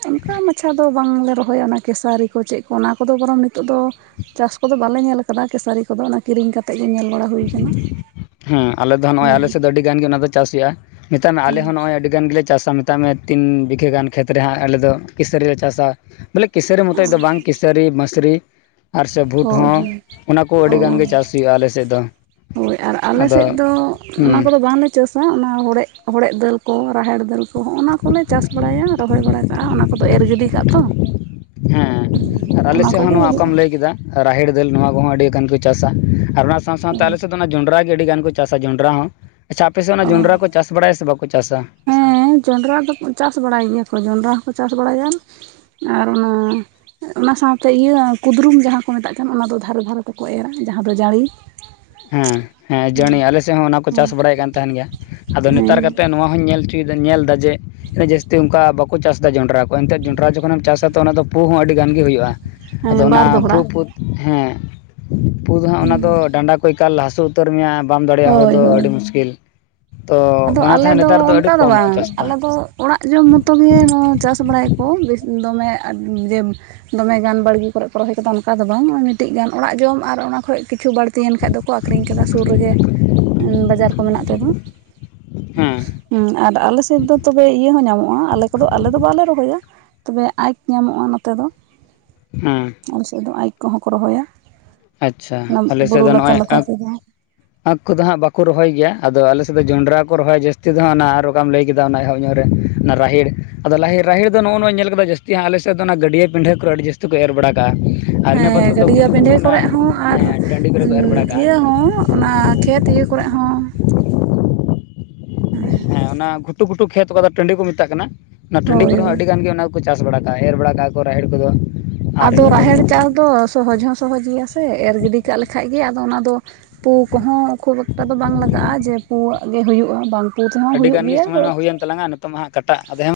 ᱚᱱᱠᱟ ᱢᱟᱪᱷᱟ ᱫᱚ ᱵᱟᱝᱞᱮ ᱨᱚᱦᱚᱭᱟ ᱚᱱᱟ ᱠᱮᱥᱟᱨᱤ᱾ ᱪᱮᱫ ᱠᱚ ᱚᱱᱟ ᱠᱚᱫᱚ ᱵᱚᱨᱚᱢ ᱱᱤᱛᱚᱜ ᱫᱚ ᱪᱟᱥ ᱠᱚᱫᱚ ᱵᱟᱞᱮ ᱧᱮᱞ ᱟᱠᱟᱫᱟ ᱠᱮᱥᱟᱨᱤ ᱠᱚᱫᱚ ᱚᱱᱟ ᱠᱤᱨᱤᱧ ᱠᱟᱛ ᱛᱮᱜ ᱜᱮ ᱧᱮᱞ ᱵᱟᱲᱟ ᱦᱩᱭ ᱟᱠᱟᱱᱟ, ᱦᱮᱸ ᱟᱞᱮ ᱫᱚ ᱱᱚᱜᱼᱚᱭ ᱦᱮᱸ ᱟᱞᱮ ᱥᱮᱫ ᱫᱚ ᱟᱹᱰᱤ ᱜᱟᱱ ᱜᱮ ᱚᱱᱟ ᱫᱚ ᱪᱟᱥ ᱦᱩᱭᱩᱜᱼᱟ, ᱢᱮᱛᱟᱜ ᱢᱟ ᱟᱞᱮ ᱦᱚᱸ ᱱᱚᱜᱼᱚᱭ ᱟᱹᱰᱤ ᱜᱟᱱ ᱜᱮᱞᱮ ᱪᱟᱥᱟ ᱢᱮᱛᱟᱜ ᱢᱮ ᱛᱤᱱ ᱵᱤᱜᱷᱟᱹ ᱜᱟᱱ ᱠᱷᱮᱛ ᱨᱮ ᱦᱟᱸᱜ ᱟᱞᱮ ᱫᱚ ᱠᱤᱥᱟᱹᱨᱤ ᱞᱮ ᱪᱟᱥᱟ ᱵᱚᱞᱮ ᱠᱤᱥᱟᱹᱨᱤ ᱢᱩᱛᱮᱜ ᱫᱚ ᱵᱟᱝ ᱠᱤᱥᱟᱹᱨᱤ ᱢᱟᱹᱥᱨᱤ ᱟᱨ ᱥᱮ ᱵᱷᱩᱴ ᱦᱳᱭ ᱦᱚᱸ ᱚᱱᱟ ᱠᱚ ᱟᱹᱰᱤ ᱜᱟᱱ ᱦᱳᱭ ᱜᱮ ᱪᱟᱥ ᱦᱩᱭᱩᱜᱼᱟ ᱟᱞᱮ ᱥᱮᱫ ᱫᱚ᱾ ᱦᱳᱭ ᱟᱨ ᱟᱫᱚ ᱟᱞᱮᱥᱮᱫ ᱫᱚ ᱦᱮᱸ ᱚᱱᱟ ᱠᱚᱫᱚ ᱵᱟᱝᱞᱮ ᱪᱟᱥᱟ, ᱚᱱᱟ ᱦᱚᱲᱮᱜ ᱦᱚᱲᱮᱫ ᱫᱟᱹᱞ ᱠᱚ ᱨᱟᱦᱮᱲ ᱫᱟᱹᱞ ᱠᱚ ᱦᱚᱸᱜ ᱱᱟᱣᱟ ᱠᱚᱞᱮ ᱪᱟᱥ ᱵᱟᱲᱟᱭᱟ ᱨᱚᱦᱚᱭ ᱵᱟᱲᱟ ᱠᱟᱜᱼᱟ ᱚᱱᱟ ᱠᱚᱫᱚ ᱮᱨ ᱜᱤᱰᱤ ᱠᱟᱜ-ᱟ ᱛᱚ ᱦᱮᱸ ᱟᱨ ᱟᱞᱮ ᱚᱱᱟ ᱥᱮᱫ ᱦᱚᱸ ᱠᱚᱜᱮ ᱱᱚᱣᱟ ᱦᱩᱭᱩᱜᱼᱟ ᱚᱠᱟᱢ ᱞᱟᱹᱭ ᱠᱮᱫᱟ ᱨᱟᱦᱮᱲ ᱫᱟᱹᱞ ᱱᱚᱣᱟ ᱠᱚᱦᱚᱸ ᱟᱹᱰᱤᱜᱟᱱ ᱪᱟᱥᱟ ᱟᱨ ᱚᱱᱟ ᱥᱟᱶ ᱥᱟᱶ ᱛᱮ ᱟᱞᱮ ᱥᱮᱫ ᱫᱚ ᱚᱱᱟ ᱡᱚᱱᱰᱨᱟ ᱜᱮ ᱟᱹᱰᱤ ᱜᱟᱱ ᱠᱚ ᱪᱟᱥᱟ ᱡᱚᱱᱰᱨᱟ ᱦᱚᱸᱼᱼ ᱟᱪᱪᱷᱟ ᱟᱯᱮᱥᱮᱜ ᱚᱱᱟ ᱚ ᱡᱚᱱᱰᱨᱟ ᱠᱚ ᱪᱟᱥ ᱵᱟᱲᱟᱭᱟ ᱥᱮ ᱵᱟᱠᱚ ᱪᱟᱥᱟ ᱡᱚᱸᱱᱰᱨᱟ ᱫᱚ ᱪᱟᱥ ᱵᱟᱲᱟᱭ ᱜᱮᱭᱟᱠᱚ ᱡᱚᱸᱱᱰᱨᱟ ᱦᱚᱸᱠᱚ ᱪᱟᱥ ᱵᱟᱲᱟᱭᱟ ᱟᱨ ᱚᱱᱟᱼᱼ ᱚᱱᱟ ᱥᱟᱶ ᱛᱮ ᱤᱭᱟᱹ ᱠᱩᱫᱽᱨᱩᱢ ᱡᱟᱦᱟᱸ ᱠᱚ ᱢᱮᱛᱟᱜ ᱠᱟᱱ ᱚᱱᱟ ᱫᱚ ᱫᱷᱟᱨᱮ ᱫᱷᱟᱨᱮ ᱛᱮᱠᱚ ᱮᱨᱟ ᱡᱟᱦᱟᱸ ᱫᱚ ᱡᱟᱹᱲᱤ ᱦᱮᱸ ᱦᱮᱸ ᱡᱟᱹᱱᱤ ᱟᱞᱮ ᱥᱮᱜ ᱦᱚᱸ ᱚᱱᱟ ᱠᱚ ᱪᱟᱥ ᱵᱟᱲᱟᱭᱮᱫ ᱠᱟᱱ ᱛᱟᱦᱮᱸᱱ ᱜᱮᱭᱟ ᱟᱫᱚ ᱦᱮᱸ ᱱᱮᱛᱟᱨ ᱠᱟᱛᱮᱜ ᱱᱚᱣᱟᱼᱼ ᱦᱚᱧ ᱧᱮᱞ ᱴᱷᱤᱠ ᱮᱫᱟ ᱧᱮᱞ ᱮᱫᱟ ᱡᱮ, ᱡᱟᱹᱥᱛᱤ ᱚᱱᱠᱟ ᱵᱟᱠᱚ ᱪᱟᱥ ᱮᱫᱟ ᱡᱚᱸᱱᱰᱨᱟ ᱠᱚ ᱮᱱᱛᱮ ᱡᱚᱸᱱᱰᱨᱟ ᱡᱚᱠᱷᱚᱱᱮᱢ ᱪᱟᱥᱟ ᱛᱚ ᱚᱱᱟ ᱫᱚᱼᱼ ᱯᱩ ᱦᱚᱸ ᱟᱹᱰᱤ ᱜᱟᱱ ᱜᱮ ᱦᱩᱭᱩᱜᱼᱟ ᱟᱫᱚ ᱦᱮᱸ ᱚᱱᱟ ᱵᱟᱨ ᱯᱩ ᱫᱚᱦᱲᱟ ᱯᱩ ᱦᱮᱸᱼᱼ ᱯᱩ ᱫᱚ ᱦᱟᱸᱜ ᱚᱱᱟ ᱫᱚ ᱰᱟᱸᱰᱟ ᱠᱚ ᱮᱠᱟᱞ ᱦᱟᱹᱥᱩ ᱩᱛᱟᱹᱨ ᱢᱮᱭᱟ ᱵᱟᱢ ᱫᱟᱲᱮᱭᱟᱜᱼᱟ ᱦᱚᱲ ᱦᱳᱭ ᱫᱚ ᱦᱳᱭ ᱟᱹᱰᱤ ᱢᱩᱥᱠᱤᱞ ᱛᱚ ᱟᱫᱚ ᱚᱱᱟᱛᱮ ᱟᱞᱮ ᱦᱟᱸᱜ ᱫᱚ ᱱᱮᱛᱟᱨ ᱟᱹᱰᱤ ᱚᱱᱠᱟ ᱫᱚ ᱠᱚᱢ ᱠᱚ ᱵᱟᱝ ᱪᱟᱥ ᱮᱫᱟ ᱟᱞᱮ ᱫᱚ ᱚᱲᱟᱜ ᱡᱚᱢ ᱢᱚᱛᱚ ᱜᱮ [unintelligible] ᱪᱟᱥ ᱵᱟᱲᱟᱭ ᱟᱠᱚ ᱵᱮᱥ ᱫᱚᱢᱮ ᱩᱸ ᱡᱮᱼᱼ ᱫᱚᱢᱮᱜᱟᱱ ᱵᱟᱲᱜᱮ ᱠᱚᱨᱮᱜ ᱠᱚ ᱨᱚᱦᱚᱭ ᱠᱟᱫᱟ ᱚᱱᱠᱟ ᱫᱚ ᱵᱟᱝ ᱱᱚᱜᱼᱚᱭ ᱢᱤᱫᱴᱤᱡ ᱜᱟᱱ ᱚᱲᱟᱜ ᱡᱚᱢ ᱟᱨ ᱚᱱᱟ ᱠᱷᱚᱡ ᱠᱤᱪᱷᱩ ᱵᱟᱹᱲᱛᱤᱭᱮᱱ ᱠᱷᱟᱡ ᱫᱚᱼᱼ ᱠᱚ ᱟᱹᱠᱷᱨᱤᱧ ᱠᱮᱫᱟ ᱥᱩᱨ ᱨᱮᱜᱮ ᱵᱟᱡᱟᱨ ᱠᱚ ᱢᱮᱱᱟᱜ ᱛᱟᱫᱚᱼᱼ ᱦᱮᱸ ᱦᱮᱸ ᱟᱨ ᱟᱞᱮ ᱥᱮᱫ ᱫᱚ ᱛᱚᱵᱮ ᱤᱭᱟᱹ ᱦᱚᱸ ᱧᱟᱢᱚᱜᱼᱟ ᱟᱞᱮ ᱠᱚᱫᱚ ᱟᱞᱮ ᱫᱚ ᱵᱟᱞᱮ ᱨᱚᱦᱚᱭᱟ ᱛᱚᱵᱮ ᱟᱸᱭᱠ ᱧᱟᱢᱚᱜᱼᱟ ᱱᱚᱛᱮ ᱫᱚᱼᱼ ᱦᱮᱸ ᱟᱞᱮ ᱥᱮᱫ ᱫᱚ ᱟᱭᱤᱠ ᱠᱚᱦᱚᱸ ᱠᱚ ᱨᱚᱦᱚᱭᱟ ᱟᱪᱪᱷᱟ ᱚᱱᱟ ᱟᱞᱮ ᱥᱮᱫ ᱵᱩᱨᱩ ᱫᱚ ᱞᱟᱛᱟᱨ ᱱᱚᱜᱼᱚᱭ ᱞᱟᱛᱟᱨ ᱟᱸᱠᱼᱼ ᱛᱮᱫᱚ ᱦᱟᱸᱠ ᱠᱚᱫᱚ ᱦᱟᱸᱜ ᱵᱟᱠᱚ ᱨᱚᱦᱚᱭ ᱜᱮᱭᱟ ᱟᱫᱚ ᱟᱞᱮ ᱥᱮᱫ ᱫᱚ ᱡᱚᱸᱰᱨᱟ ᱠᱚ ᱨᱚᱦᱚᱭᱟ ᱡᱟᱹᱥᱛᱤ ᱫᱚ ᱦᱟᱜ ᱚᱱᱟ ᱟᱨᱚᱸᱼᱼ ᱚᱢᱠᱟᱢ ᱞᱟᱹᱭ ᱠᱮᱫᱟ ᱚᱱᱟ ᱮᱦᱚᱵᱧᱚᱜ ᱨᱮ ᱚᱱᱟ ᱨᱟᱦᱮᱲ ᱟᱫᱚ ᱞᱟᱦᱮᱲ ᱨᱟᱦᱮᱲ ᱫᱚ ᱱᱚᱜᱼᱚ ᱱᱚᱣᱟ ᱧᱮᱞ ᱠᱮᱫᱟ ᱡᱟᱹᱥᱛᱤ ᱦᱟᱸᱜ ᱟᱞᱮ ᱥᱮᱫᱼᱼ [unintelligible] ᱫᱚ ᱚᱱᱟ ᱜᱟᱹᱰᱭᱟᱹ ᱯᱤᱰᱷᱟᱹ ᱠᱚᱨᱮ ᱟᱹᱰᱤ ᱡᱟᱹᱥᱛᱤ ᱠᱚ ᱮᱨ ᱵᱟᱲᱟ ᱠᱟᱜᱼᱟ ᱟᱨ ᱦᱮᱸ ᱜᱟᱹᱰᱭᱟᱹ [unintelligible] ᱯᱤᱸᱰᱟᱹ ᱠᱚᱨᱮ ᱦᱚᱸ ᱟᱨ ᱦᱮᱸ ᱴᱟᱺᱰᱤ ᱠᱚᱨᱮ ᱠᱚ ᱮᱨ ᱵᱟᱲᱟ ᱠᱟᱜᱼᱟ ᱤᱭᱟᱹ ᱦᱚᱸ ᱚᱱᱟ ᱠᱷᱮᱛ ᱤᱭᱟᱹ ᱠᱚᱨᱮᱜ ᱦᱚᱸᱼᱼ ᱦᱮᱸ ᱚᱱᱟ ᱜᱷᱩᱴ ᱜᱷᱩᱴᱩ ᱠᱷᱮᱛ ᱠᱚᱫᱚ ᱴᱟᱺᱰᱤ ᱠᱚ ᱢᱮᱛᱟᱜ ᱠᱟᱱᱟ ᱚᱱᱟ ᱴᱟᱺᱰᱤ ᱦᱳᱭ ᱠᱚᱨᱮ ᱦᱚᱸ ᱦᱳᱭ ᱟᱹᱰᱤ ᱜᱟᱱ ᱜᱮ ᱚᱱᱟ ᱠᱚ ᱪᱟᱥ ᱵᱟᱲᱟ ᱠᱟᱜᱼᱟ ᱮᱨ ᱵᱟᱲᱟ ᱠᱟᱜᱼᱟ ᱨᱟᱦᱮᱲ ᱠᱚ ᱫᱚ ᱟᱨ ᱟᱫᱚ ᱤᱱᱟᱹ [unintelligible] ᱨᱟᱦᱮᱲ ᱪᱟᱥ ᱫᱚ ᱥᱚᱦᱚᱡᱽ ᱦᱚᱸ ᱥᱚᱦᱚᱡᱽ ᱜᱮᱭᱟ ᱥᱮ ᱮᱨ ᱜᱤᱰᱤ ᱠᱟᱜ ᱞᱮᱸᱠᱷᱟᱡ ᱜᱮ ᱟᱫᱚ ᱚᱱᱟ ᱫᱚᱼᱼ ᱯᱩ ᱠᱚᱦᱚᱸ ᱠᱷᱩᱵ ᱮᱠᱴᱟ ᱫᱚ ᱵᱟᱝ ᱞᱟᱜᱟᱜᱼᱟ ᱡᱮ ᱯᱩᱣᱟᱹᱜ ᱜᱮ ᱦᱩᱭᱩᱜᱼᱟ ᱵᱟᱝ ᱯᱩ ᱛᱮᱦᱚᱸ ᱟᱹᱰᱤ ᱦᱩᱭᱩᱜ ᱜᱟᱱ ᱜᱮ ᱜᱮᱭᱟ [unintelligible] ᱱᱤᱛᱚᱜ ᱢᱟ ᱦᱟᱸᱜ ᱠᱟᱴᱟᱜ ᱟᱫᱮ ᱦᱚᱸᱼᱼ